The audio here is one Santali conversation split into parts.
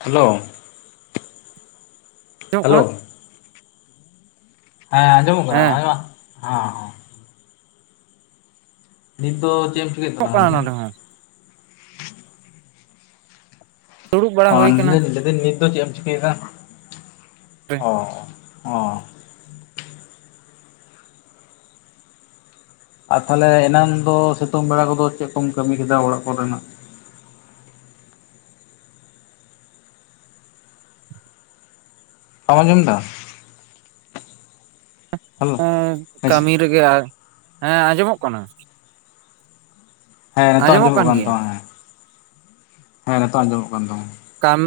ᱦᱮᱞᱳ ᱟᱸᱡᱚᱢᱚᱜ ᱠᱟᱱᱟ ᱦᱮᱞᱳ ᱦᱮᱸ ᱟᱸᱡᱚᱢᱚᱜ ᱠᱟᱱᱟ ᱦᱮᱸ ᱟᱚᱢ ᱦᱮᱸ ᱦᱮᱸ ᱱᱤᱛ ᱫᱚ ᱪᱮᱢ? ᱚᱜ ᱠᱟᱱᱟ ᱱᱚᱸᱰᱮ ᱦᱚᱸ ᱫᱩᱲᱩᱵ ᱵᱟᱲᱟ ᱚ ᱦᱩᱭ ᱠᱟᱱᱟ ᱱᱤᱰᱟ. ᱱᱤᱛ ᱡᱤᱫᱟ. ᱱᱤᱛ ᱫᱚ ᱪᱮᱫ ᱮᱢ ᱪᱤᱠᱟᱹᱭ ᱫᱟ? ᱚ ᱚᱸ ᱟᱨ ᱛᱟᱦᱚᱞᱮ ᱮᱱᱟᱱ ᱫᱚ ᱥᱤᱛᱩᱝ ᱵᱮᱲᱟ ᱠᱚᱫᱚ ᱪᱮᱫ ᱠᱚᱢ ᱠᱟᱹᱢᱤ ᱠᱮᱫᱟ ᱚᱲᱟᱜ ᱠᱚᱨᱮᱱᱟᱜ? ᱟᱢ ᱟᱸᱡᱚᱢ ᱫᱟ ᱦᱮᱞᱳ ᱩᱸ ᱠᱟᱹᱢᱤ ᱨᱮᱜᱮ ᱦᱮᱸ ᱟᱸᱡᱚᱢᱚᱜ ᱠᱟᱱᱟ ᱦᱮᱸ ᱱᱤᱛᱚᱜ ᱟᱸᱡᱚᱢᱚᱜ ᱠᱟᱱ ᱛᱟᱢᱟ ᱦᱮᱸ ᱦᱮᱸ ᱱᱤᱛᱚᱜ ᱟᱸᱡᱚᱢᱚᱜ ᱠᱟᱱ ᱛᱟᱢᱟ ᱠᱟᱢ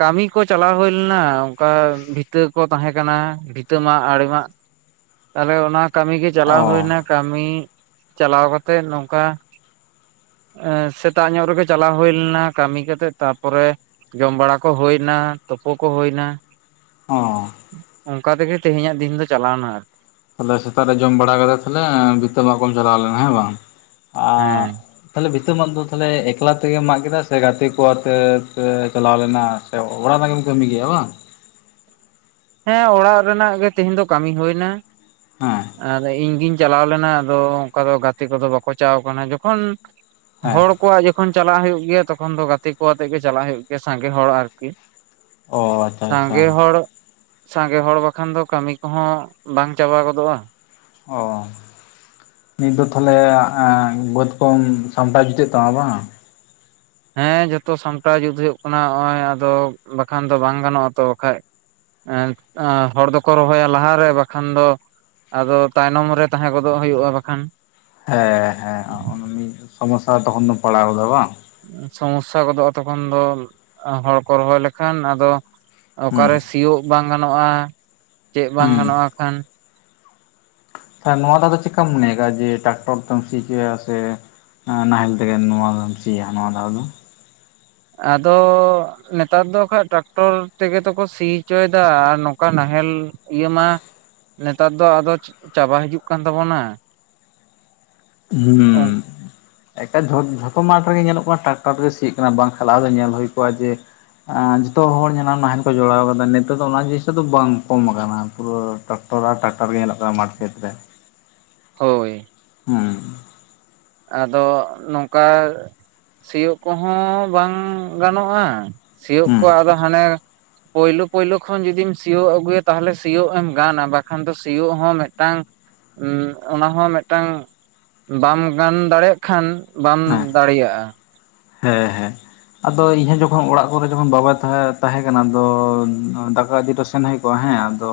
ᱠᱟᱹᱢᱤ ᱠᱚ ᱪᱟᱞᱟᱣ ᱦᱩᱭ ᱞᱮᱱᱟ ᱚᱱᱠᱟ ᱵᱷᱤᱛᱟᱹ ᱠᱚ ᱛᱟᱦᱮᱸ ᱠᱟᱱᱟ ᱵᱷᱤ ᱼᱼ ᱤᱛᱟᱹ ᱢᱟᱜ ᱟᱲᱮ ᱢᱟ ᱛᱟᱦᱚᱞᱮ ᱚᱱᱟ ᱠᱟᱹᱢᱤ ᱜᱮ ᱪᱟᱞᱟᱣ ᱚ ᱦᱩᱭᱱᱟ ᱠᱟᱹᱢᱤ ᱪᱟᱞᱟᱣ ᱠᱟᱛᱮᱜ ᱱᱚᱝᱠᱟ ᱥᱮᱛᱟᱜ ᱧᱚᱜ ᱨᱮᱜᱮ ᱪᱟᱞᱟᱣ ᱦᱩᱭ ᱞᱮᱱᱟ ᱠᱟᱹᱢᱤ ᱠᱟᱛᱮᱜ ᱛᱟᱯᱚᱨᱮ ᱡᱚᱢ ᱵᱟᱲᱟ ᱠᱚ ᱦᱩᱭᱱᱟ ᱛᱳᱯᱳ ᱠᱚ ᱦᱩᱭᱱᱟ ᱚ ᱚᱱᱠᱟ ᱛᱮᱜᱮ ᱛᱮᱦᱮᱧᱟᱜ ᱫᱤᱱ ᱫᱚ ᱪᱟᱞᱟᱣᱱᱟ ᱟᱨ ᱛᱟᱦᱞᱮ ᱥᱮᱛᱟᱜ ᱨᱮ ᱡᱚᱢ ᱵᱟᱲᱟ ᱠᱟᱛᱮ ᱛᱟᱞᱮ ᱵᱤᱛᱟᱹ ᱢᱟᱜ ᱠᱚᱢ ᱪᱟᱞᱟᱣ ᱞᱮᱱᱟ ᱦᱮᱸ ᱵᱟᱝ ᱟ ᱦᱮᱸ ᱛᱟᱦᱞᱮ ᱵᱷᱤᱛᱟᱹ ᱢᱟᱜ ᱫᱚ ᱛᱟᱦᱞᱮ ᱮᱠᱞᱟ ᱛᱮᱜᱮᱢ ᱢᱟᱜ ᱠᱮᱫᱟ ᱥᱮ ᱜᱟᱛᱮ ᱠᱚ ᱟᱛᱮ ᱪᱟᱞᱟᱣ ᱞᱮᱱᱟ ᱚᱲᱟᱜ ᱨᱮᱱᱟᱜᱱᱟᱜ ᱜᱮᱢ ᱠᱟᱹᱢᱤ ᱜᱮᱭᱟ ᱵᱟᱝ? ᱦᱮᱸ ᱚᱲᱟᱜ ᱨᱮᱱᱟᱜ ᱜᱮ ᱛᱮᱦᱮᱧ ᱫᱚ ᱠᱟᱹᱢᱤ ᱦᱩᱭ ᱱᱟ᱾ ᱦᱮᱸ ᱟᱨ ᱤᱧ ᱜᱤᱧ ᱪᱟᱞᱟᱣ ᱞᱮᱱᱟ ᱟᱫᱚ ᱚᱱᱠᱟ ᱫᱚ ᱜᱟᱛᱮ ᱠᱚᱫᱚ ᱵᱟᱠᱚ ᱪᱟᱣ ᱠᱟᱱᱟ ᱡᱚᱠᱷᱚᱱ ᱦᱮᱸ ᱦᱚᱲ ᱠᱚᱣᱟᱜ ᱡᱚᱠᱷᱚᱱ ᱪᱟᱞᱟᱜ ᱦᱩᱭᱩᱜ ᱜᱮᱭᱟ ᱛᱚᱠᱷᱚᱱ ᱫᱚ ᱜᱟᱛᱮ ᱠᱚ ᱟᱛᱮᱜ ᱜᱮ ᱪᱟᱞᱟᱜ ᱦᱩᱭᱩᱜ ᱜᱮᱭᱟ ᱥᱟᱸᱜᱮ ᱦᱚᱲ ᱟᱨᱠᱤ ᱚ ᱟᱪᱷᱟ ᱟᱪᱷᱟ ᱥᱟᱸᱜᱮ ᱦᱚᱲ ᱥᱟᱸᱜᱮ ᱦᱚᱲ ᱵᱟᱠᱷᱟᱱ ᱫᱚ ᱠᱟᱹᱢᱤ ᱠᱚᱦᱚᱸ ᱵᱟᱝ ᱪᱟᱵᱟ ᱜᱚᱫᱚᱜᱼᱟ ᱚ ᱱᱤᱛ ᱫᱚ ᱛᱟᱦᱚᱞᱮ ᱵᱟᱹᱛ ᱠᱚᱢ ᱥᱟᱢᱴᱟᱣ ᱡᱩᱴᱟᱹᱜ ᱛᱟᱢᱟ ᱵᱟᱝ ᱦᱮᱸ ᱡᱚᱛᱚ ᱥᱟᱢᱴᱟᱣ ᱡᱩᱛ ᱦᱩᱭᱩᱜ ᱠᱟᱱᱟ ᱱᱚᱜᱼᱚᱭ ᱟᱫᱚ ᱵᱟᱠᱷᱟᱱ ᱫᱚ ᱵᱟᱝ ᱜᱟᱱᱚᱜᱼᱟ ᱛᱚ ᱟᱠᱷᱟᱱ ᱦᱚᱲ ᱫᱚᱠᱚ ᱨᱚᱦᱚᱭᱟ ᱞᱟᱦᱟᱨᱮ ᱵᱟᱠᱷᱟᱱ ᱫᱚ ᱟᱫᱚ ᱛᱟᱭᱱᱚᱢ ᱨᱮ ᱛᱟᱦᱮᱸ ᱜᱚᱫᱚᱜ ᱦᱩᱭᱩᱜᱼᱟ ᱵᱟᱠᱷᱟᱱ ᱦᱮᱸ ᱦᱮᱸ ᱢᱤᱫ ᱥᱚᱢᱚᱥᱟ ᱛᱚᱠᱷᱚᱱ ᱫᱚ ᱯᱟᱲᱟᱣ ᱜᱚᱫᱚᱜᱼᱟ ᱵᱟᱝ ᱥᱚᱢᱚᱥᱟ ᱜᱚᱫᱚᱜᱼᱟ ᱛᱚᱠᱷᱚᱱ ᱫᱚ ᱦᱚᱲ ᱠᱚ ᱨᱚᱦᱚᱭ ᱞᱮᱠᱷᱟᱱ ᱟᱫᱚ ᱦᱩᱸ ᱚᱠᱟᱨᱮ ᱥᱤᱭᱳᱜ ᱵᱟᱝ ᱜᱟᱱᱚᱜᱼᱟ? ᱪᱮᱫ ᱵᱟᱝ ᱦᱩᱸ ᱜᱟᱱᱚᱜᱼᱟ ᱟᱠᱷᱟᱱ? ᱟᱨ ᱱᱚᱶᱟ ᱫᱚ ᱟᱫᱚ ᱪᱮᱠᱟᱢ ᱢᱚᱱᱮᱭ ᱫᱟ ᱡᱮ ᱴᱟᱠᱴᱚᱨ ᱛᱮᱢ ᱥᱤ ᱦᱚᱪᱚᱭᱟ ᱥᱮ? ᱱᱟᱦᱮᱞ ᱛᱮ ᱜᱮᱢ ᱱᱚᱶᱟ ᱱᱚᱣᱟᱢ ᱥᱤᱭᱟ ᱱᱚᱶᱟ ᱫᱟᱣ ᱫᱚ ᱟᱫᱚᱻ ᱱᱮᱛᱟᱨ ᱫᱚ ᱟᱠᱷᱟᱡ ᱴᱨᱟᱠᱴᱚᱨ ᱛᱮᱜᱮᱮᱛᱠᱚ ᱥᱤ ᱦᱚᱪᱚᱭᱮᱫᱟ ᱟᱨ ᱱᱚᱝᱠᱟ ᱱᱟᱦᱮᱞ ᱤᱭᱟᱹ ᱢᱟ ᱱᱮᱛᱟᱨ ᱫᱚ ᱟᱫᱚ ᱪᱟᱵᱟ ᱦᱤᱡᱩᱜ ᱠᱟᱱ ᱛᱟᱵᱚᱱᱟ ᱦᱩᱸᱻ ᱮᱠᱟᱞ ᱡᱚ ᱡᱷᱚᱛᱚ ᱢᱟᱴ ᱨᱮᱜᱮ ᱧᱮᱞᱚᱜ ᱠᱟᱱᱟ ᱴᱨᱟᱠᱴᱟᱨ ᱛᱮᱜᱮ ᱥᱤᱜ ᱠᱟᱱᱟ ᱵᱟᱝᱠᱷᱟᱱ ᱞᱟᱦᱟ ᱫᱚ ᱧᱮᱞ ᱦᱩᱭ ᱠᱚᱜᱼᱟ ᱡᱮ ᱡᱚᱛᱚ ᱦᱚᱲ ᱧᱮᱞᱟᱢ ᱱᱟᱦᱮᱞ ᱠᱚ ᱡᱚᱲᱟᱣ ᱠᱟᱫᱟ ᱱᱤᱛᱟᱨ ᱫᱚ ᱚᱱᱟ ᱡᱤᱱᱤᱥᱴᱟ ᱫᱚ ᱵᱟᱝ ᱠᱚᱢ ᱟᱠᱟᱱᱟ ᱯᱩᱨᱟᱹ ᱴᱟᱠᱴᱟᱨ [unintelligible] ᱴᱟᱠᱴᱟᱨ ᱜᱮ ᱧᱮᱞᱚᱜ ᱠᱟᱱᱟ ᱢᱟᱴ ᱠᱷᱮᱛ ᱨᱮ ᱦᱳᱭ ᱦᱩᱸ ᱟᱫᱚ ᱱᱚᱝᱠᱟ ᱥᱤᱭᱳᱜ ᱠᱚᱦᱚᱸ ᱵᱟᱝ ᱜᱟᱱᱚᱜᱼᱟ ᱥᱤᱭᱳᱜ ᱦᱩᱸ ᱠᱚ ᱟᱫᱚ ᱦᱟᱱᱮ ᱯᱳᱭᱞᱳ ᱯᱳᱭᱞᱳ ᱠᱷᱚᱱ ᱡᱩᱫᱤᱢ ᱥᱤᱭᱳᱜ ᱟᱹᱜᱩᱭᱟ ᱛᱟᱦᱚᱞᱮ ᱥᱤᱭᱳᱜ ᱮᱢ ᱜᱟᱱᱟ ᱵᱟᱠᱷᱟᱱ ᱫᱚ ᱥᱤᱭᱳᱜ ᱦᱚᱸ ᱢᱤᱫ ᱴᱟᱝ ᱩᱜ ᱚᱱᱟ ᱦᱚᱸ ᱢᱤᱫ ᱴᱟᱝ ᱵᱟᱢ ᱜᱟᱱ ᱫᱟᱲᱮᱭᱟᱜ ᱠᱷᱟᱱ ᱵᱟᱢ ᱦᱮᱸ ᱫᱟᱲᱮᱭᱟᱜᱼᱟ ᱦᱮᱸ ᱦᱮᱸ ᱟᱫᱚ ᱤᱧᱦᱚᱸ ᱡᱚᱠᱷᱚᱱ ᱚᱲᱟᱜ ᱠᱚᱨᱮ ᱡᱚᱠᱷᱚᱱ ᱵᱟᱵᱟᱭ ᱛᱟᱦᱮᱸ ᱠᱟᱱᱟ ᱟᱫᱚ ᱫᱟᱠᱟ ᱤᱫᱤ ᱴᱚ ᱥᱮᱱ ᱦᱩᱭ ᱠᱚᱜᱼᱟ [unintelligible] ᱦᱮᱸ ᱟᱫᱚ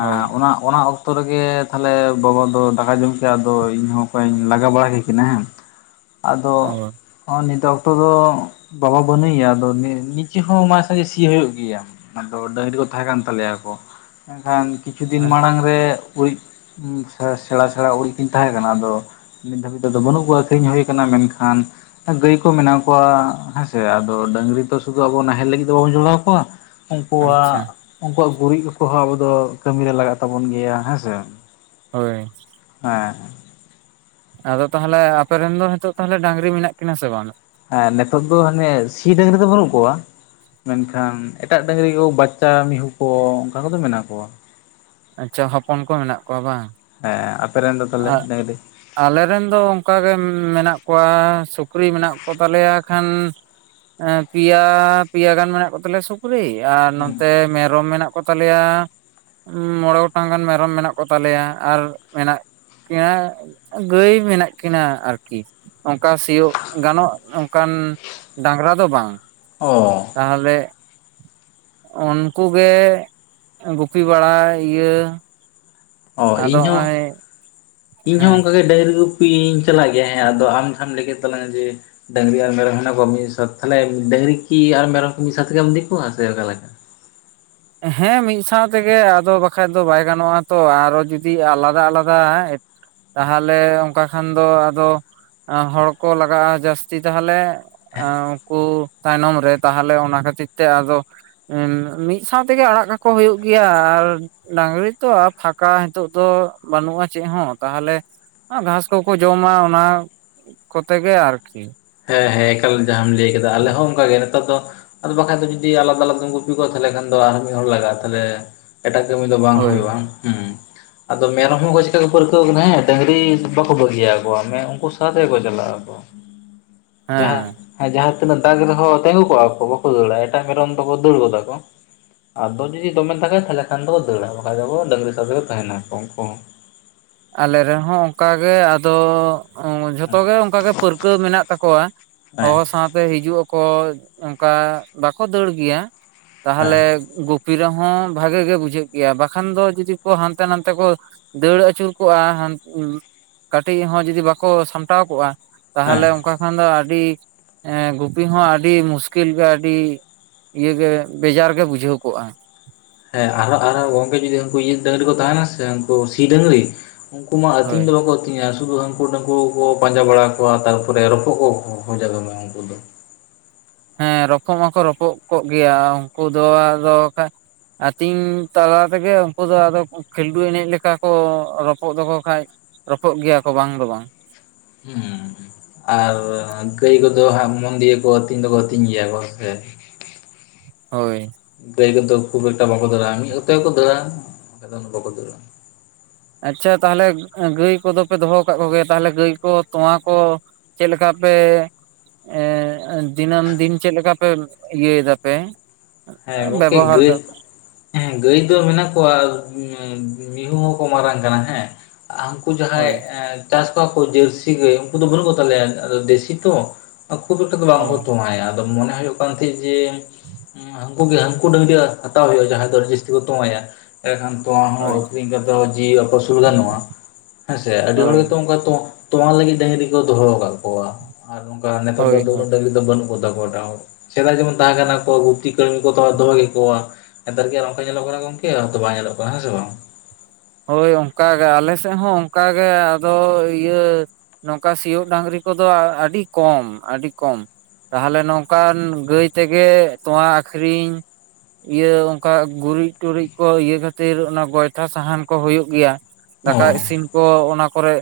ᱦᱳᱭ ᱚᱱᱟ ᱚᱱᱟ ᱚᱠᱛᱚ ᱨᱮᱜᱮ ᱛᱟᱦᱚᱞᱮ ᱵᱟᱵᱟ ᱫᱚ ᱫᱟᱠᱟ ᱡᱚᱢ ᱠᱮᱭᱟ ᱟᱫᱚ ᱤᱧ ᱦᱚᱸ ᱚᱠᱟᱧ ᱞᱟᱜᱟ ᱵᱟᱲᱟ ᱠᱮᱠᱤᱱᱟ ᱦᱮᱸ [unintelligible] ᱟᱫᱚ ᱚ ᱦᱚ ᱱᱤᱛᱚᱜ [unintelligible] ᱫᱚ ᱵᱟᱵᱟ ᱵᱟᱹᱱᱩᱭ-ᱟ ᱟᱫᱚ ᱱᱤᱡᱮ ᱦᱚᱸ ᱢᱟ ᱥᱟᱡᱮ ᱥᱤ ᱦᱩᱭᱩᱜ ᱜᱮᱭᱟ ᱟᱫᱚ ᱰᱟᱹᱝᱨᱤ ᱠᱚ ᱛᱟᱦᱮᱸ ᱠᱟᱱ ᱛᱟᱞᱮᱭᱟ ᱠᱚ ᱮᱱᱠᱷᱟᱱ ᱠᱤᱪᱷᱩ ᱫᱤᱱ ᱢᱟᱲᱟᱝ ᱨᱮ ᱩᱨᱤᱡ ᱩ ᱥᱮᱬᱟ ᱥᱮᱬᱟ ᱩᱲᱮᱡ ᱠᱤᱧ ᱛᱟᱦᱮᱸ ᱠᱟᱱᱟ ᱟᱫᱚ ᱱᱤᱛ ᱫᱷᱟᱹᱵᱤᱡ ᱛᱮ ᱫᱚ ᱵᱟᱹᱱᱩᱜ ᱠᱚᱣᱟ ᱟᱹᱠᱷᱨᱤᱧ ᱦᱩᱭᱩᱭᱟ ᱟᱠᱟᱱᱟ ᱢᱮᱱᱠᱷᱟᱱ ᱜᱟᱹᱭ ᱠᱚ ᱢᱮᱱᱟᱜ ᱠᱚᱶᱟ ᱦᱮᱸᱥᱮ ᱟᱫᱚ ᱰᱟᱝᱨᱤ ᱛᱚ ᱥᱩᱫᱩ ᱟᱵᱚ ᱱᱟᱦᱮᱞ ᱞᱟᱹᱜᱤᱫ ᱫᱚ ᱵᱟᱵᱚᱱ ᱡᱚᱲᱟᱣ ᱠᱚᱣᱟ ᱩᱱᱠᱩᱣᱟᱜ ᱟᱪᱪᱷᱟ ᱩᱱᱠᱩᱣᱟᱜ ᱜᱩᱨᱤᱡ ᱠᱚ ᱠᱚᱦᱚᱸ ᱟᱵᱚ ᱫᱚ ᱠᱟᱹᱢᱤᱨᱮ ᱞᱟᱜᱟᱜ ᱛᱟᱵᱚᱱ ᱜᱮᱭᱟ ᱦᱮᱸᱥᱮ ᱦᱳᱭ ᱦᱮᱸ ᱟᱫᱚ ᱛᱟᱦᱚᱞᱮ ᱟᱯᱮ ᱨᱮᱱ ᱫᱚ ᱱᱤᱛᱳᱜ ᱛᱟᱦᱚᱞᱮ ᱰᱟᱝᱨᱤ ᱢᱮᱱᱟᱜ ᱠᱤᱱᱟ ᱥᱮ ᱵᱟᱝ ᱦᱮᱸ ᱱᱤᱛᱳᱜ ᱫᱚ ᱦᱟᱱᱮ ᱥᱤ ᱰᱟᱝᱨᱤ ᱫᱚ ᱵᱟᱹᱱᱩᱜ ᱠᱚᱣᱟ ᱢᱮᱱᱠᱷᱟᱱ ᱮᱴᱟᱜ ᱰᱟᱝᱨᱤ ᱠᱚ ᱵᱟᱪᱪᱟ ᱢᱤᱦᱩ ᱠᱚ ᱚᱱᱠᱟ ᱠᱚᱫᱚ ᱢᱮᱱᱟᱜ ᱠᱚᱣᱟ ᱟᱪᱪᱷᱟ ᱦᱚᱯᱚᱱ ᱠᱚ ᱢᱮᱱᱟᱜ ᱠᱚᱣᱟ ᱵᱟᱝ ᱦᱮᱸ ᱟᱯᱮᱨᱮᱱ ᱫᱚ ᱛᱟᱦᱞᱮ ᱴᱟᱹᱝᱨᱤ ᱟᱞᱮᱱ ᱫᱚ ᱚᱱᱠᱟᱜᱮ ᱢᱮᱱᱟᱜ ᱠᱚᱣᱟ ᱥᱩᱠᱨᱤ ᱢᱮᱱᱟᱜ ᱠᱚᱛᱟᱞᱮᱭᱟ ᱟᱠᱷᱟᱱ ᱯᱮᱭᱟ ᱯᱮᱭᱟ ᱜᱟᱱ ᱢᱮᱱᱟᱜ ᱠᱚᱛᱟᱞᱮᱭᱟ ᱥᱩᱠᱨᱤ ᱟᱨ ᱱᱚᱛᱮ ᱢᱮᱨᱚᱢ ᱢᱮᱱᱟᱜ ᱠᱚ ᱠᱚ ᱛᱟᱞᱮᱭᱟ ᱢᱚᱬᱮ ᱜᱚᱴᱟᱝ ᱜᱟᱱ ᱢᱮᱨᱚᱢ ᱢᱮᱱᱟᱜ ᱠᱚᱛᱟᱞᱮᱭᱟ ᱟᱨ ᱢᱮᱱᱟᱜ ᱯᱮᱲᱟ ᱜᱟᱹᱭ ᱢᱮᱱᱟᱜ ᱠᱤᱱᱟᱹ ᱟᱨᱠᱤ ᱚᱱᱠᱟ ᱥᱤᱭᱳᱜ ᱜᱟᱱᱚᱜ ᱚᱱᱠᱟᱱ ᱰᱟᱝᱨᱟ ᱫᱚ ᱵᱟᱝ ᱚ ᱛᱟᱦᱚᱞᱮ ᱩᱱᱠᱩᱜ ᱜᱮ ᱜᱩᱯᱤ ᱵᱟᱲᱟ ᱤᱭᱟᱹ ᱟᱫᱚ ᱚᱭ ᱤᱧᱦᱚᱸ ᱚᱱᱠᱟᱜᱮ ᱰᱟᱝᱨᱤ ᱜᱩᱯᱤᱧ ᱪᱟᱞᱟᱜ ᱜᱮᱭᱟ ᱦᱮᱸ ᱟᱫᱚ ᱟᱢ ᱠᱷᱟᱱ ᱞᱟᱹᱭ ᱠᱮᱫ ᱛᱟᱞᱟᱝᱟ ᱡᱮ ᱰᱟᱹᱝᱨᱤ ᱟᱨ ᱢᱮᱨᱚᱢ ᱦᱮᱱᱟᱜ ᱠᱚ ᱛᱟᱦᱚᱞᱮ ᱰᱟᱹᱝᱨᱤ ᱠᱤ ᱟᱨ ᱢᱮᱨᱚᱢ ᱢᱤᱫ ᱥᱟᱶᱛ ᱛᱮᱜᱮᱢ ᱠᱚᱣᱟ ᱥᱮ ᱚᱠᱟᱞᱮ ᱞᱮᱠᱟ ᱦᱮᱸ ᱢᱤᱫ ᱥᱟᱶ ᱛᱮᱜᱮ ᱟᱫᱚ ᱵᱟᱠᱷᱟᱡ ᱫᱚ ᱵᱟᱭ ᱜᱟᱱᱚᱜᱼᱟ ᱛᱚ ᱟᱨᱚ ᱡᱩᱫᱤ ᱟᱞᱟᱫᱟ ᱟᱞᱟᱫᱟ ᱛᱟᱦᱚᱞᱮ ᱚᱱᱠᱟ ᱠᱷᱟᱱ ᱫᱚ ᱟᱫᱚ ᱦᱚᱲ ᱠᱚ ᱞᱟᱜᱟᱜᱼᱟ ᱡᱟᱹᱥᱛᱤ ᱛᱟᱦᱚᱞᱮ ᱩᱱᱠᱩ ᱛᱟᱭᱱᱚᱢ ᱨᱮ ᱛᱟᱦᱚᱞᱮ ᱚᱱᱟ ᱠᱷᱟᱹᱛᱤᱨ ᱛᱮ ᱟᱫᱚ ᱢᱤᱫ ᱢᱤᱫ ᱥᱟᱶᱛᱮᱜᱮ ᱟᱲᱟᱜ ᱠᱟᱠᱚ ᱦᱩᱭᱩᱜ ᱜᱮᱭᱟ ᱟᱨ ᱰᱟᱝᱨᱤ ᱛᱚ ᱯᱷᱟᱸᱠᱟ ᱱᱤᱛᱚᱜ ᱫᱚ ᱵᱟᱹᱱᱩᱜᱼᱟ ᱪᱮᱫ ᱦᱚᱸ ᱛᱟᱦᱚᱞᱮ ᱜᱷᱟᱸᱥ ᱠᱚᱠᱚ ᱡᱚᱢᱟ ᱚᱱᱟ ᱠᱚᱛᱮ ᱜᱮ ᱟᱨᱠᱤ ᱦᱮᱸ ᱦᱮᱸ ᱮᱠᱟᱞ ᱡᱟᱦᱟᱸᱟᱢ ᱞᱟᱹᱭ ᱠᱮᱫᱟ ᱟᱞᱮ ᱦᱚᱸ ᱚᱱᱠᱟᱜ ᱜᱮ ᱱᱮᱛᱟᱨ ᱫᱚ ᱟᱫᱚ ᱵᱟᱠᱟᱱᱡ ᱫᱚ ᱡᱩᱫᱤ ᱟᱞᱟᱫᱟ ᱟᱞᱟᱫᱟᱢ ᱜᱩᱯᱤ ᱠᱚᱼᱟ ᱛᱟᱱ ᱫᱚ ᱟᱨ ᱢᱤᱫ ᱦᱚᱲ ᱞᱟᱜᱟᱜᱼᱟ ᱛᱟᱦᱞᱮ ᱮᱴᱟᱜ ᱠᱟᱹᱢᱤ ᱫᱚ ᱵᱟᱝ ᱦᱳᱭ ᱦᱩᱭᱩᱜᱼᱟ ᱦᱮᱸ ᱟᱫᱚ ᱢᱮᱨᱚᱢ ᱦᱚᱸ ᱪᱮᱠᱟ ᱠᱚ ᱯᱟᱹᱨᱠᱟᱹᱣ ᱟᱠᱟᱱᱟ ᱦᱮᱸ ᱰᱟᱹᱝᱨᱤ ᱵᱟᱠᱚ ᱵᱟᱹᱜᱤᱭᱟᱚ ᱢᱮ ᱩᱱᱠᱩ ᱥᱟᱶᱛᱮᱜᱮ ᱠᱚ ᱪᱟᱞᱟᱜ ᱟᱠᱚ ᱡᱟᱦᱟᱸ ᱦᱮᱸ ᱦᱮᱸ ᱡᱟᱦᱟᱸ ᱛᱤᱱᱟᱹᱜ ᱫᱟᱜᱽ ᱨᱮᱦᱚᱸ ᱛᱤᱸᱜᱩ ᱠᱚᱜᱼᱟ ᱠᱚ ᱵᱟᱠᱚ ᱫᱟᱹᱲᱟ ᱮᱴᱟᱜ ᱢᱮᱨᱚᱢ ᱫᱚᱠᱚ ᱫᱟᱹᱲ ᱜᱚᱫᱟ ᱠᱚ ᱟᱫᱚ ᱡᱩᱫᱤ ᱫᱚᱢᱮᱢ ᱫᱟᱜᱠᱟᱭᱟ ᱛᱟᱦᱚᱞᱮ ᱠᱷᱟᱱ ᱫᱚ ᱫᱟᱹᱲᱟ ᱵᱟᱠᱷᱟᱡ ᱫᱚ ᱰᱟᱹᱝᱨᱤ ᱥᱟᱵ ᱨᱮ ᱠᱚ ᱛᱟᱦᱮᱱᱟ ᱩᱱᱠᱩ ᱦᱚᱸ ᱟᱞᱮ ᱨᱮᱦᱚᱸ ᱚᱱᱠᱟᱜᱮ ᱟᱫᱚ ᱡᱷᱚᱛᱚ ᱜᱮ ᱚᱱᱠᱟ ᱜᱮ ᱯᱟᱹᱨᱠᱟᱹᱣ ᱢᱮᱱᱟᱜ ᱛᱟᱠᱚᱣᱟ ᱦᱮᱸ ᱦᱮᱸ ᱦᱚᱦᱚ ᱥᱟᱶᱛᱮ ᱦᱤᱡᱩᱜ ᱟᱠᱚ ᱠᱚ ᱚᱱᱠᱟ ᱵᱟᱠᱚ ᱫᱟᱹᱲ ᱜᱮᱭᱟ ᱦᱮᱸ ᱛᱟᱦᱚᱞᱮ ᱜᱩᱯᱤ ᱨᱮᱦᱚᱸ ᱵᱷᱟᱜᱮ ᱜᱮ ᱵᱩᱡᱷᱟᱹᱜ ᱜᱮᱭᱟ ᱵᱟᱠᱷᱟᱱ ᱫᱚ ᱡᱩᱫᱤ ᱠᱚ ᱦᱟᱱᱛᱮ ᱱᱟᱛᱮ ᱠᱚ ᱫᱟᱹᱲ ᱟᱹᱪᱩᱨ ᱠᱟᱹᱴᱤᱡ ᱦᱚᱸ ᱡᱩᱫᱤ ᱵᱟᱠᱚ ᱥᱟᱢᱴᱟᱣ ᱠᱚᱜᱼᱟ ᱛᱟᱦᱚᱞᱮ ᱚᱱᱠᱟ ᱠᱷᱟᱱ ᱫᱚ ᱟᱹᱰᱤ ᱜᱩᱯᱤ ᱦᱚᱸ ᱟᱹᱰᱤ ᱢᱩᱥᱠᱤᱞ ᱜᱮ ᱟᱹᱰᱤ ᱤᱭᱟᱹᱜᱮ ᱵᱮᱡᱟᱨ ᱜᱮ ᱵᱩᱡᱷᱟᱹᱣ ᱠᱚᱜᱼᱟ ᱦᱮᱸ ᱟᱨᱦᱚᱸ ᱟᱨᱦᱚᱸ ᱜᱚᱝᱠᱮ ᱡᱩᱫᱤ ᱩᱱᱠᱩ ᱤᱭᱟᱹ ᱰᱟᱹᱝᱨᱤ ᱠᱚ ᱛᱟᱦᱮᱱᱟ ᱥᱮ ᱩᱱᱠᱩ ᱥᱤ ᱰᱟᱹᱝᱨᱤ ᱩᱱᱠᱩ ᱢᱟ ᱟᱛᱤᱝ ᱦᱳᱭ ᱫᱚ ᱛᱤᱧᱟᱹ ᱥᱩᱫᱩ ᱦᱟᱹᱱᱠᱩ ᱱᱟᱠᱩ ᱠᱚ ᱯᱟᱸᱡᱟ ᱵᱟᱲᱟ ᱠᱚᱣᱟ ᱛᱟᱨᱯᱚᱨᱮ ᱨᱚᱯᱚᱜ ᱠᱚ ᱦᱚᱡᱟ ᱫᱚ ᱩᱱᱠᱩ ᱫᱚ ᱦᱮᱸ ᱨᱚᱯᱚᱜ ᱢᱟᱠᱚ ᱨᱚᱯᱚᱜ ᱠᱚᱜ ᱜᱮᱭᱟ ᱩᱱᱠᱩ ᱫᱚ ᱟᱫᱚ ᱠᱷᱟᱡ ᱟᱹᱛᱤᱧ ᱛᱟᱞᱟ ᱛᱮᱜᱮ ᱩᱱᱠᱩ ᱫᱚ ᱟᱫᱚ ᱠᱷᱮᱞᱰᱩ ᱮᱱᱮᱡ ᱞᱮᱠᱟ ᱠᱚ ᱨᱚᱯᱚᱜ ᱫᱚᱠᱚ ᱠᱷᱟᱡ ᱨᱚᱯᱚᱜ ᱜᱮᱭᱟ ᱠᱚ ᱵᱟᱝ ᱫᱚ ᱵᱟᱝ ᱦᱩᱸᱢ ᱟᱨ ᱜᱟᱹᱭ ᱠᱚᱫᱚ ᱦᱟᱸ ᱢᱚᱱᱫᱤᱭᱮ ᱠᱚ ᱟᱹᱛᱤᱧ ᱫᱚᱠᱚ ᱟᱹᱛᱤᱧ ᱜᱮᱭᱟ ᱠᱚ ᱦᱮᱥᱮ ᱦᱳᱭ ᱜᱟᱹᱭ ᱠᱤᱱᱛᱩ ᱠᱷᱩᱵ ᱮᱠᱴᱟ ᱵᱟᱠᱚ ᱫᱟᱹᱲᱟᱜᱼᱟ ᱢᱤᱫ ᱚᱠᱛᱮ ᱜᱮᱠᱚ ᱫᱟᱹᱲᱟᱜᱼᱟ ᱫᱚ ᱵᱟᱠᱚ ᱫᱟᱹᱲᱟᱜᱼᱟ ᱟᱪᱪᱷᱟ ᱛᱟᱦᱚᱞᱮ ᱜᱟᱹᱭ ᱠᱚᱫᱚ ᱯᱮ ᱫᱚᱦᱚ ᱟᱠᱟᱫ ᱠᱚᱜᱮᱭᱟ ᱛᱟᱦᱚᱞᱮ ᱜᱟᱹᱭ ᱠᱚ ᱛᱚᱣᱟ ᱠᱚ ᱪᱮᱫ ᱞᱮᱠᱟ ᱟᱯᱮ ᱮ ᱫᱤᱱᱟᱹᱢ ᱫᱤᱱ ᱪᱮᱫ ᱞᱮᱠᱟ ᱯᱮ ᱤᱭᱟᱹᱭ ᱫᱟ ᱯᱮ ᱦᱮᱸ ᱜᱚᱝᱠᱮ ᱵᱮᱵᱚᱦᱟᱨ ᱜᱟᱹᱭ ᱦᱮᱸ ᱜᱟᱹᱭ ᱫᱚ ᱢᱮᱱᱟᱜ ᱠᱚᱣᱟ ᱢᱤᱦᱩ ᱦᱚᱸᱠᱚ ᱢᱟᱨᱟᱝ ᱠᱟᱱᱟ ᱦᱮᱸ ᱩᱱᱠᱩ ᱡᱟᱦᱟᱸᱭ ᱦᱳᱭ ᱮ ᱪᱟᱥ ᱠᱚᱣᱟ ᱠᱚ ᱡᱟᱹᱨᱥᱤ ᱜᱟᱹᱭ ᱩᱱᱠᱩ ᱫᱚ ᱵᱟᱹᱱᱩᱜ ᱠᱚ ᱛᱟᱞᱮᱭᱟ ᱫᱮᱥᱤ ᱛᱚ ᱠᱷᱩᱵ ᱮᱠᱴᱟ ᱫᱚ ᱵᱟᱝᱠᱚ ᱚ ᱛᱚᱭᱟ ᱟᱫᱚ ᱢᱚᱱᱮ ᱦᱩᱭᱩᱜ ᱠᱟᱱ ᱛᱟᱦᱮᱸᱫ ᱡᱮ ᱦᱟᱹᱱᱠᱩᱜ ᱜᱮ ᱦᱟᱹᱱᱠᱩ ᱰᱟᱹᱝᱜᱨᱤ ᱦᱟᱛᱟᱣ ᱦᱩᱭᱩᱜᱼᱟ ᱡᱟᱦᱟᱸᱭ ᱫᱚ ᱡᱟᱹᱥᱛᱤ ᱠᱚ ᱛᱳᱣᱟᱭᱟ ᱮᱰᱮᱠᱷᱟᱱ ᱛᱳᱣᱟ ᱦᱚᱸ ᱦᱳᱭ ᱟᱹᱠᱷᱨᱤᱧ ᱠᱟᱛᱮᱫ ᱦᱚᱸ ᱡᱤᱣᱤ ᱟᱯᱟᱥᱩᱞ ᱜᱟᱱᱚᱜᱼᱟ ᱦᱮᱸᱥᱮ ᱟᱹᱰᱤ ᱦᱚᱲ ᱦᱳᱭ ᱜᱮᱛᱚ ᱚᱱᱠᱟ ᱛᱚ ᱛᱚᱣᱟ ᱞᱟᱹᱜᱤᱫ ᱰᱟᱹᱝᱜᱨᱤ ᱠᱚ ᱫᱚᱦᱚ ᱟᱠᱟᱫ ᱠᱚᱣᱟ ᱟᱨ ᱱᱚᱝᱠᱟ ᱱᱮᱛᱟᱨ ᱫᱚ ᱦᱳᱭ ᱦᱳᱭ ᱩᱱᱟᱹᱜ ᱰᱟᱹᱝᱜᱨᱤ ᱫᱚ ᱵᱟᱹᱱᱩᱜ ᱠᱚᱛᱟ ᱠᱚᱣᱟ ᱮᱴᱟᱜ ᱦᱚᱲ ᱥᱮᱫᱟᱭ ᱡᱮᱢᱚᱱ ᱛᱟᱦᱮᱸ ᱠᱟᱱᱟ ᱠᱚ ᱠᱟᱹᱢᱤ ᱠᱚ ᱫᱚᱦᱚ ᱠᱮᱠᱚᱣᱟ ᱱᱮᱛᱟᱨ ᱜᱮ ᱟᱨ ᱚᱱᱠᱟ ᱧᱮᱞᱚᱜ ᱠᱟᱱᱟ ᱜᱚᱝᱠᱮ ᱦᱛᱚ ᱵᱟᱭ ᱧᱮᱞᱚᱜ ᱠᱟᱱᱟ ᱦᱮᱸ ᱥᱮ ᱵᱟᱝ ᱦᱳᱭ ᱚᱱᱠᱟᱜᱮ ᱟᱞᱮ ᱥᱮᱫ ᱦᱚᱸ ᱚᱱᱠᱟᱜᱮ ᱟᱫᱚ ᱤᱭᱟᱹ ᱱᱚᱝᱠᱟ ᱥᱤᱭᱳᱜ ᱰᱟᱹᱝᱜᱨᱤ ᱠᱚᱫᱚ ᱟᱹᱰᱤ ᱠᱚᱢ ᱟᱹᱰᱤ ᱠᱚᱢ ᱛᱟᱦᱚᱞᱮ ᱱᱚᱝᱠᱟᱱ ᱜᱟᱹᱭ ᱛᱮᱜᱮ ᱛᱳᱣᱟ ᱟᱹᱠᱷᱨᱤᱧ ᱤᱭᱟᱹ ᱚᱱᱠᱟ ᱜᱩᱨᱤᱡ ᱴᱩᱨᱤᱡ ᱠᱚ ᱤᱭᱟᱹ ᱠᱷᱟᱹᱛᱤᱨ ᱚᱱᱟ ᱜᱚᱭᱴᱷᱟ ᱥᱟᱦᱟᱱ ᱠᱚ ᱦᱩᱭᱩᱜ ᱜᱮᱭᱟ ᱫᱟᱠᱟ ᱚ ᱤᱥᱤᱱ ᱠᱚ ᱚᱱᱟ ᱠᱚᱨᱮ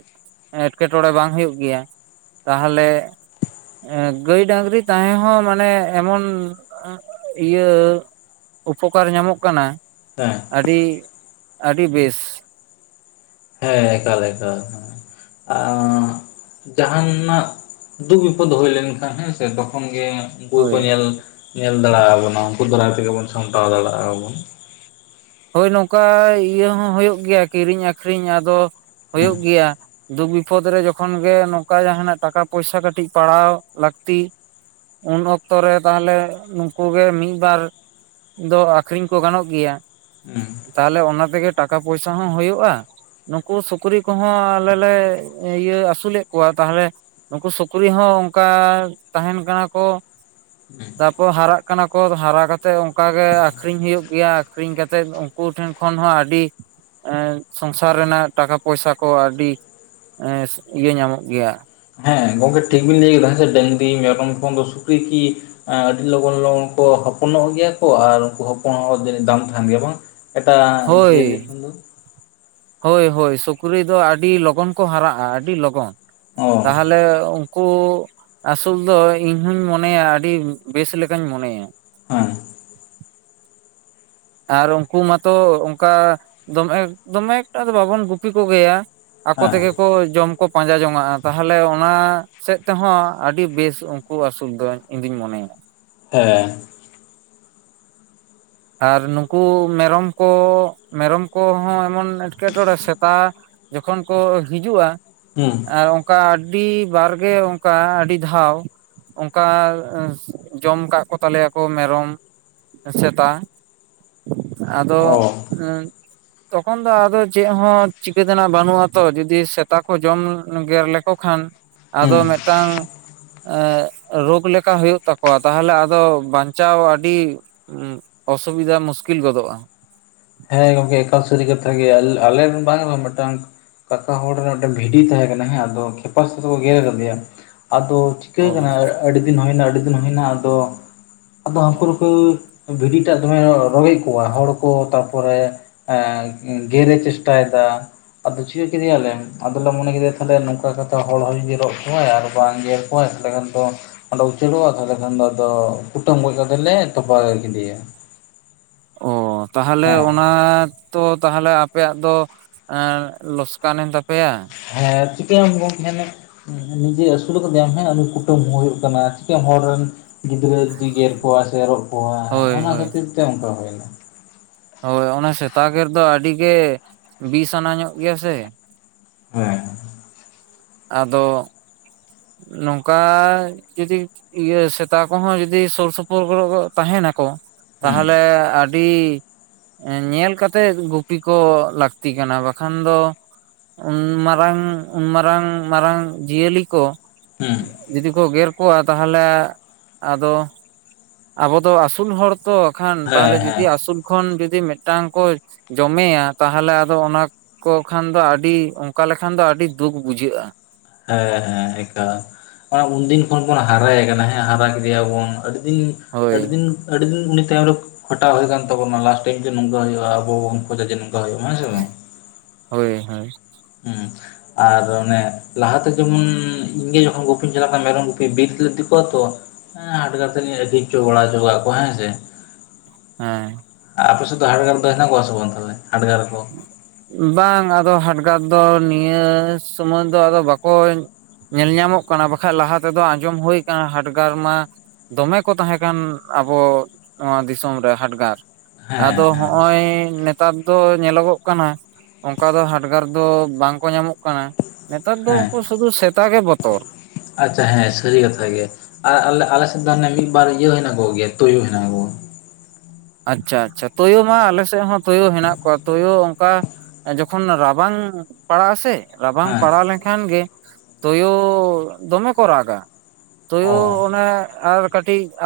ᱮᱴᱠᱮᱴᱚᱬᱮ ᱵᱟᱝ ᱦᱩᱭᱩᱜ ᱜᱮᱭᱟ ᱛᱟᱦᱚᱞᱮ ᱜᱟᱹᱭ ᱰᱟᱹᱝᱜᱨᱤ ᱛᱟᱦᱮᱸ ᱦᱚᱸ ᱢᱟᱱᱮ ᱮᱢᱚᱱᱼᱼ ᱤᱭᱟᱹ ᱩᱯᱚᱠᱟᱨ ᱧᱟᱢᱚᱜ ᱠᱟᱱᱟ ᱦᱮᱸ ᱟᱹᱰᱤ ᱟᱹᱰᱤ ᱵᱮᱥ ᱦᱮᱸ ᱮᱠᱟᱞ ᱮᱠᱟᱞᱼᱼ [unintelligible] ᱡᱟᱦᱟ ᱱᱟᱜ ᱫᱩᱠ ᱵᱤᱯᱚᱫ ᱦᱩᱭ ᱞᱮᱱᱠᱷᱟᱱ ᱦᱮᱸᱥᱮ ᱛᱚᱠᱷᱚᱱ ᱜᱮ ᱩᱱᱠᱩ ᱜᱮᱠᱚ ᱦᱳᱭ ᱧᱮᱞ ᱧᱮᱞ ᱫᱟᱲᱮ ᱟᱵᱚᱱᱟ ᱩᱱᱠᱩ ᱫᱟᱨᱟᱭ ᱛᱮᱜᱮ ᱵᱚᱱ ᱥᱟᱢᱴᱟᱣ ᱫᱟᱲᱮᱭᱟᱜ-ᱟ ᱵᱚᱱ ᱦᱳᱭ ᱱᱚᱝᱠᱟ ᱤᱭᱟᱹ ᱦᱚᱸ ᱦᱩᱭᱩᱜ ᱜᱮᱭᱟ ᱠᱤᱨᱤᱧ ᱟᱹᱠᱷᱨᱤᱧ ᱟᱫᱚ ᱦᱩᱸ ᱦᱩᱭᱩᱜ ᱜᱮᱭᱟ ᱫᱩᱠ ᱵᱤᱯᱚᱫ ᱨᱮ ᱡᱚᱠᱷᱚᱱ ᱜᱮ ᱱᱚᱝᱠᱟ ᱡᱟᱦᱟ ᱱᱟᱜ ᱴᱟᱠᱟ ᱯᱚᱭᱥᱟ ᱠᱟᱹᱴᱤᱡ ᱯᱟᱲᱟᱣ ᱞᱟᱹᱠᱛᱤ ᱩᱱ ᱚᱠᱛᱚ ᱨᱮ ᱛᱟᱦᱞᱮ ᱱᱩᱠᱩ ᱜᱮ ᱢᱤᱫ ᱵᱟᱨ ᱫᱚ ᱟᱠᱷᱨᱤᱧ ᱠᱚ ᱜᱟᱱᱚᱜ ᱜᱮᱭᱟ ᱦᱩᱸ ᱛᱟᱦᱞᱮ ᱚᱱᱟ ᱛᱮᱜᱮ ᱴᱟᱠᱟ ᱯᱚᱭᱥᱟ ᱦᱚᱸ ᱦᱩᱭᱩᱜᱼᱟ ᱱᱩᱠᱩ ᱥᱩᱠᱨᱤ ᱠᱚᱦᱚᱸ ᱟᱞᱮ ᱞᱮ ᱤᱭᱟᱹ ᱟᱹᱥᱩᱞᱮᱫ ᱠᱚᱣᱟ ᱛᱟᱦᱚᱞᱮ ᱱᱩᱠᱩ ᱥᱩᱠᱨᱤ ᱦᱚᱸ ᱚᱱᱠᱟ ᱛᱟᱦᱮᱱ ᱠᱟᱱᱟ ᱠᱚ ᱛᱟᱨᱯᱚᱨ ᱦᱟᱨᱟᱜ ᱠᱟᱱᱟ ᱠᱚ ᱦᱟᱨᱟ ᱠᱟᱛᱮᱜ ᱚᱱᱠᱟ ᱜᱮ ᱟᱠᱷᱨᱤᱧ ᱦᱩᱭᱩᱜ ᱜᱮᱭᱟ ᱟᱠᱷᱨᱤᱧ ᱠᱟᱛᱮᱜ ᱛᱮᱫ ᱩᱱᱠᱩ ᱴᱷᱮᱱ ᱠᱷᱚᱱ ᱦᱚᱸ ᱟᱹᱰᱤ ᱥᱚᱝᱥᱟᱨ ᱨᱮᱱᱟᱜ ᱴᱟᱠᱟ ᱯᱚᱭᱥᱟ ᱠᱚ ᱟᱹᱰᱤᱼᱼ ᱤᱭᱟᱹ ᱧᱟᱢᱚᱜ ᱜᱮᱭᱟ ᱦᱮᱸ ᱜᱚᱢᱠᱮ ᱴᱷᱤᱠ ᱵᱤᱱ ᱞᱟᱹᱭ ᱠᱮᱫᱟ ᱦᱮ ᱰᱟᱹᱝᱜᱨᱤ ᱢᱮᱨᱚᱢ ᱠᱷᱚᱱ ᱫᱚ ᱥᱩᱠᱨᱤ ᱠᱤ ᱮ ᱟᱹᱰᱤ ᱞᱚᱜᱚᱱ ᱞᱚᱜᱚᱱ ᱠᱚ ᱦᱚᱯᱚᱱᱚᱜ ᱜᱮᱭᱟ ᱠᱚ ᱟᱨ ᱩᱱᱠᱩ ᱦᱚᱯᱚᱱ ᱦᱚᱸ ᱫᱟᱢ ᱛᱟᱦᱮᱱ ᱜᱮᱭᱟ ᱵᱟᱝ ᱮᱴᱟᱜ ᱦᱳᱭ ᱡᱤᱭᱟᱹᱞᱤ ᱠᱷᱚᱱ ᱫᱚ ᱦᱳᱭ ᱦᱳᱭ ᱥᱩᱠᱨᱤ ᱫᱚ ᱟᱹᱰᱤ ᱞᱚᱜᱚᱱ ᱠᱚ ᱦᱟᱨᱟᱜᱼᱟ ᱟᱹᱰᱤ ᱞᱚᱜᱚᱱ ᱚ ᱛᱟᱦᱞᱮ ᱛᱟᱦᱞᱮ ᱩᱱᱠᱩ ᱟᱹᱥᱩᱞ ᱫᱚ ᱤᱧᱦᱚᱧ ᱢᱚᱱᱮᱭᱟ ᱟᱹᱰᱤ ᱵᱮᱥ ᱞᱮᱠᱟᱧ ᱢᱚᱱᱮᱭᱟ ᱦᱮᱸ ᱟᱨ ᱩᱱᱠᱩ ᱢᱟᱛᱚ ᱚᱱᱠᱟ ᱫᱚᱢᱮ ᱫᱚᱢᱮ ᱮᱠᱴᱟ ᱫᱚ ᱵᱟᱵᱚᱱ ᱜᱩᱯᱤ ᱠᱚ ᱜᱮᱭᱟ ᱟᱠᱚ ᱦᱮᱸ ᱛᱮᱜᱮ ᱠᱚ ᱡᱚᱢ ᱠᱚ ᱯᱟᱸᱡᱟ ᱡᱚᱝᱟᱜᱼᱟ ᱛᱟᱦᱮᱞᱮ ᱚᱱᱟ ᱥᱮᱫ ᱛᱮᱦᱚᱸ ᱟᱹᱰᱤ ᱵᱮᱥ ᱩᱱᱠᱩ ᱟᱹᱥᱩᱞ ᱫᱚ ᱤᱧᱫᱩᱧ ᱢᱚᱱᱮᱭᱟ ᱦᱮᱸ ᱟᱨ ᱱᱩᱠᱩ ᱢᱮᱨᱚᱢ ᱠᱚ ᱢᱮᱨᱚᱢ ᱠᱚᱦᱚᱸ ᱮᱢᱚᱱ ᱮᱸᱴᱠᱮᱴᱚᱬᱮ ᱥᱮᱛᱟ ᱡᱚᱠᱷᱚᱱ ᱠᱚ ᱦᱤᱡᱩᱜᱼᱟ ᱦᱩᱸ ᱟᱨ ᱚᱱᱠᱟ ᱟᱹᱰᱤ ᱵᱟᱨᱜᱮ ᱚᱱᱠᱟ ᱟᱹᱰᱤ ᱫᱷᱟᱣ ᱚᱱᱠᱟ ᱡᱚᱢ ᱠᱟᱜ ᱠᱚ ᱛᱟᱞᱮᱭᱟᱠᱚ ᱢᱮᱨᱚᱢ ᱥᱮᱛᱟ ᱟᱫᱚ ᱚ [unintelligible] ᱛᱚᱠᱷᱚᱱ ᱫᱚ ᱟᱫᱚ ᱪᱮᱫ ᱦᱚᱸ ᱪᱤᱠᱟᱹ ᱛᱮᱱᱟᱜ ᱵᱟᱹᱱᱩᱜ ᱟᱛᱚ ᱡᱩᱫᱤ ᱥᱮᱛᱟ ᱠᱚ ᱡᱚᱢ ᱜᱮᱨ ᱞᱮᱠ ᱠᱚ ᱠᱷᱟᱱ ᱟᱫᱚ ᱦᱩᱸ ᱢᱮᱫᱴᱟᱝ ᱨᱳᱜᱽ ᱞᱮᱠᱟ ᱦᱩᱭᱩᱜ ᱛᱟᱠᱚᱣᱟ ᱛᱟᱦᱞᱮ ᱟᱫᱚ ᱵᱟᱧᱪᱟᱣ ᱟᱹᱰᱤᱼᱼ ᱚᱥᱩᱵᱤᱫᱟ ᱢᱩᱥᱠᱤᱞ ᱜᱚᱫᱚᱜᱼᱟ ᱦᱮᱸ ᱜᱚᱢᱠᱮ ᱮᱠᱟᱞ ᱥᱟᱨᱤ ᱠᱟᱛᱷᱟ ᱜᱮ ᱟᱞᱮ ᱵᱟᱝ ᱨᱮᱦᱚ ᱢᱤᱫᱴᱟᱝ ᱠᱟᱠᱟ ᱦᱚᱲ ᱨᱮᱱ ᱢᱤᱫᱴᱟᱝ ᱵᱷᱤᱰᱤ ᱛᱟᱦᱮᱸ ᱠᱟᱱᱟ ᱦᱮᱸ ᱟᱫᱚ ᱠᱷᱮᱯᱟ ᱥᱮ ᱫᱚᱠᱚ ᱜᱮᱨ ᱟᱠᱟᱫᱮᱭᱟ ᱟᱫᱚ ᱪᱤᱠᱟᱹ ᱚ ᱠᱟᱱᱟ ᱟᱹᱰᱤ ᱫᱤᱱ ᱦᱩᱭᱱᱟ ᱟᱹᱰᱤ ᱫᱤᱱ ᱦᱩᱭᱱᱟ ᱟᱫᱚ ᱟᱫᱚ ᱦᱟᱹᱠᱩ ᱱᱩᱠᱩ ᱵᱷᱤᱰᱤᱴᱟᱜ ᱫᱚᱢᱮ ᱨᱚᱜᱮᱫ ᱠᱚᱣᱟ ᱦᱚᱲ ᱠᱚ ᱯᱚᱨᱮ ᱮ ᱜᱮᱨᱮ ᱪᱮᱥᱴᱟ ᱭᱮᱫᱟ ᱟᱫᱚ ᱪᱤᱠᱟᱹ ᱠᱮᱫᱮᱭᱟᱞᱮ ᱟᱫᱚᱞᱮ ᱢᱚᱱᱮ ᱠᱮᱫᱮᱭᱟ ᱛᱟᱦᱮ ᱱᱚᱝᱠᱟ ᱠᱟᱛᱮ ᱦᱚᱲ ᱦᱚᱲ ᱨᱚᱜ ᱠᱚᱣᱟᱭ ᱟᱨ ᱵᱟᱝ ᱜᱮ ᱦᱚᱭ [inaudible] ᱟᱰᱤᱜᱟᱱ ᱛᱚ ᱚᱸᱰᱮ ᱪᱟᱹᱞᱩ ᱟᱠᱟᱫ ᱛᱟᱦᱚᱞᱮ ᱠᱷᱟᱱ ᱫᱚ ᱟᱫᱚ ᱠᱩᱴᱟᱹᱢ ᱜᱚᱡ ᱠᱟᱛᱮ ᱞᱮ ᱛᱚᱯᱟ ᱠᱮᱫᱮᱭᱟ ᱚᱸ ᱛᱟᱦᱚᱞᱮ ᱦᱮᱸ ᱚᱱᱟᱼᱼ ᱛᱚ ᱛᱟᱦᱮᱞᱮ ᱟᱯᱮᱭᱟᱜ ᱫᱚ ᱚᱱᱟ ᱞᱚᱥᱠᱟᱱ ᱮᱱ ᱛᱟᱯᱮᱭᱟ ᱦᱮᱸ ᱪᱤᱠᱟᱹᱭᱟᱢ ᱜᱚᱢᱠᱮ [inaudible] ᱱᱤᱡᱮ ᱟᱹᱥᱩᱞ ᱠᱟᱛᱮᱟᱢ ᱦᱮ ᱩᱱᱤ ᱠᱩᱴᱟᱹᱢ ᱦᱩᱭᱩᱜ ᱠᱟᱱᱟ ᱪᱤᱠᱟᱹᱭᱟᱢ ᱦᱚᱲ ᱨᱮᱱ ᱜᱤᱫᱽᱨᱟᱹ ᱡᱩᱫᱤ ᱜᱮᱨ ᱠᱚᱣᱟ ᱥᱮ ᱨᱚᱜ ᱠᱚᱣᱟ ᱦᱳᱭ ᱚᱱᱟ ᱠᱷᱟᱹᱛᱤᱨ ᱛᱮ ᱚᱱᱠᱟ ᱦᱩᱭ ᱮᱱᱟ ᱦᱚᱭ ᱚᱱᱟ ᱥᱮᱛᱟ ᱜᱮᱨ ᱫᱚ ᱟᱹᱰᱤ ᱜᱮ ᱵᱤᱥ ᱟᱱᱟ ᱧᱚᱜ ᱜᱮᱭᱟ ᱥᱮ ᱦᱮᱸ ᱟᱫᱚ ᱱᱚᱝᱠᱟ ᱡᱩᱫᱤ ᱤᱭᱟᱹ ᱥᱮᱛᱟ ᱠᱚᱦᱚᱸ ᱡᱩᱫᱤ ᱥᱩᱨ ᱥᱩᱯᱩᱨ ᱠᱚᱨᱮ ᱠᱚ ᱛᱟᱦᱮᱸ ᱱᱟᱠᱚ ᱦᱮᱸ ᱛᱟᱦᱮᱞᱮ ᱟᱹᱰᱤ ᱧᱮᱞ ᱠᱟᱛᱮᱜ ᱜᱩᱯᱤ ᱠᱚ ᱞᱟᱹᱠᱛᱤ ᱠᱟᱱᱟ ᱵᱟᱠᱷᱟᱱ ᱫᱚ ᱩᱱ ᱢᱟᱨᱟᱝ ᱩᱱ ᱢᱟᱨᱟᱝᱭ ᱢᱟᱨᱟᱝ ᱡᱤᱭᱟᱹᱞᱤ ᱠᱚ ᱡᱩᱫᱤ ᱠᱚ ᱜᱮᱨ ᱠᱚᱣᱟ ᱛᱟᱦᱚᱞᱮ ᱟᱫᱚ ᱟᱵᱚ ᱫᱚ ᱟᱹᱥᱩᱞ ᱦᱚᱲ ᱛᱚ ᱠᱷᱟᱱ ᱛᱟᱦᱮ ᱦᱮᱸ ᱞᱮ ᱡᱩᱫᱤ ᱦᱮᱸ ᱟᱥᱩᱞ ᱠᱷᱚᱱ ᱡᱩᱫᱤ ᱢᱤᱫᱴᱟᱝ ᱠᱚ ᱡᱚᱢᱮᱭᱟ ᱛᱟᱦᱮᱞᱮ ᱟᱫᱚ ᱚᱱᱟ ᱠᱚ ᱠᱷᱟᱱ ᱫᱚ ᱟᱹᱰᱤ ᱚᱱᱠᱟ ᱞᱮᱠᱷᱟᱱ ᱫᱚ ᱟᱹᱰᱤ ᱫᱩᱠ ᱵᱩᱡᱷᱟᱹᱜᱼᱟ ᱦᱮᱸ ᱦᱮᱸ ᱮᱠᱟᱞ ᱮ ᱩᱱᱫᱤᱱ ᱠᱷᱚᱱ ᱵᱚᱱ ᱦᱟᱨᱟᱭᱮ ᱠᱟᱱᱟ ᱦᱮᱸ ᱦᱟᱨᱟ ᱠᱮᱫᱮᱭᱟᱵᱚᱱ ᱟᱹᱰᱤ ᱫᱤᱱ ᱦᱳᱭ ᱟᱹᱰᱤ ᱫᱤᱱ ᱟᱹᱰᱤ ᱫᱤᱱ ᱩᱱᱤ ᱛᱟᱭᱚᱢ ᱨᱮ ᱠᱷᱟᱴᱟᱣ ᱦᱩᱭ ᱠᱟᱱ ᱛᱟᱵᱚᱱᱟ ᱞᱟᱥᱴ ᱴᱟᱤᱢ ᱡᱮ ᱱᱚᱝᱠᱟ ᱦᱩᱭᱩᱜ ᱟᱵᱚ ᱵᱚᱱ ᱠᱷᱚᱡᱟ ᱡᱮᱝᱠᱟ ᱦᱚᱭᱚᱜ ᱢᱟ ᱡᱮᱢᱚᱱ ᱦᱚᱭ ᱦᱚᱭ ᱦᱩᱸ ᱟᱨ ᱚᱱᱮ ᱞᱟᱦᱟᱛᱮ ᱡᱮᱢᱚᱱ ᱤᱧᱜᱮ ᱡᱚᱠᱷᱚᱱ ᱜᱩᱯᱤᱧ ᱪᱟᱞᱟᱜ ᱠᱟᱱᱟ ᱢᱮᱨᱚᱢ ᱜᱩᱯᱤ ᱵᱤᱨ ᱛᱮᱞᱮ ᱤᱫᱤ ᱠᱚᱣᱟ ᱛᱚ ᱦᱮᱸ ᱦᱟᱰᱜᱟᱨ ᱛᱮ ᱞᱤᱧ ᱤᱫᱤ ᱦᱚᱪᱚ ᱵᱟᱲᱟ ᱦᱚᱪᱚ ᱠᱟᱜ ᱠᱚᱣᱟ ᱦᱮᱸ ᱥᱮ ᱦᱮᱸ ᱟᱯᱮ ᱥᱮᱫ ᱫᱚ ᱦᱟᱰᱜᱟᱨ ᱫᱚ ᱦᱮᱱᱟᱜ ᱠᱚᱣᱟ ᱥᱮ ᱵᱟᱝ ᱦᱟᱰᱜᱟᱨ ᱠᱚ ᱵᱟᱝ ᱟᱫᱚ ᱦᱟᱰᱜᱟᱨ ᱫᱚ ᱱᱤᱭᱟᱹ ᱥᱚᱢᱚᱭ ᱫᱚ ᱟᱫᱚ ᱵᱟᱠᱚ ᱧᱮᱞ ᱧᱟᱢᱚᱜ ᱠᱟᱱᱟ ᱵᱟᱠᱷᱟᱡ ᱞᱟᱦᱟ ᱛᱮᱫᱚ ᱟᱸᱡᱚᱢ ᱦᱩᱭ ᱟᱠᱟᱱᱟ ᱦᱟᱰᱜᱟᱨ ᱢᱟ ᱫᱚᱢᱮ ᱠᱚ ᱛᱟᱦᱮᱸᱠᱟᱱ ᱟᱵᱚ ᱱᱚᱣᱟ ᱫᱤᱥᱚᱢ ᱨᱮ ᱦᱟᱰᱜᱟᱨ ᱟᱫᱚ ᱦᱮᱸ ᱦᱮᱸ ᱦᱚᱜᱼᱚᱭ ᱱᱮᱛᱟᱨ ᱫᱚ ᱧᱮᱞᱚᱜᱚᱜ ᱠᱟᱱᱟ ᱚᱱᱠᱟ ᱫᱚ ᱦᱟᱰᱜᱟᱨ ᱫᱚ ᱵᱟᱝ ᱠᱚ ᱧᱟᱢᱚᱜ ᱠᱟᱱᱟ ᱱᱮᱛᱟᱨ ᱫᱚ ᱦᱮᱸ ᱩᱱᱠᱩ ᱥᱩᱫᱷᱩ ᱥᱮᱛ ᱜᱮ ᱵᱚᱛᱚᱨ ᱟᱪᱪᱷᱟ ᱦᱮᱸ ᱥᱟᱹᱨᱤ ᱠᱟᱛᱷᱟ ᱜᱮ ᱟᱨ ᱟᱞᱮ ᱟᱞᱮ ᱥᱮᱫ ᱫᱚ ᱢᱤᱫ ᱵᱟᱨ ᱤᱭᱟᱹ ᱦᱮᱱᱟᱜ ᱠᱚᱜᱮ ᱛᱩᱭᱩ ᱦᱮᱱᱟᱜ ᱠᱚᱣᱟ ᱟᱪᱪᱷᱟ ᱟᱪᱪᱷᱟ ᱛᱩᱭᱩ ᱢᱟ ᱟᱞᱮ ᱥᱮᱫ ᱦᱚᱸ ᱛᱩᱭᱩ ᱦᱮᱱᱟᱜ ᱠᱚᱣᱟ ᱛᱩᱭᱩ ᱚᱱᱠᱟ ᱡᱚᱠᱷᱚᱱ ᱨᱟᱵᱟᱝ ᱯᱟᱲᱟᱜ ᱟᱥᱮ ᱨᱟᱵᱟᱝ ᱦᱮᱸ ᱯᱟᱲᱟᱣ ᱞᱮᱱᱠᱷᱟᱱ ᱠᱷᱟᱱ ᱜᱮ [unintelligible] ᱛᱩᱭᱩ ᱫᱚᱢᱮ ᱠᱚ ᱨᱟᱜ-ᱟ ᱛᱩᱭᱩ ᱚ ᱚᱱᱮ ᱟᱨ ᱠᱟᱹᱴᱤᱡ ᱟ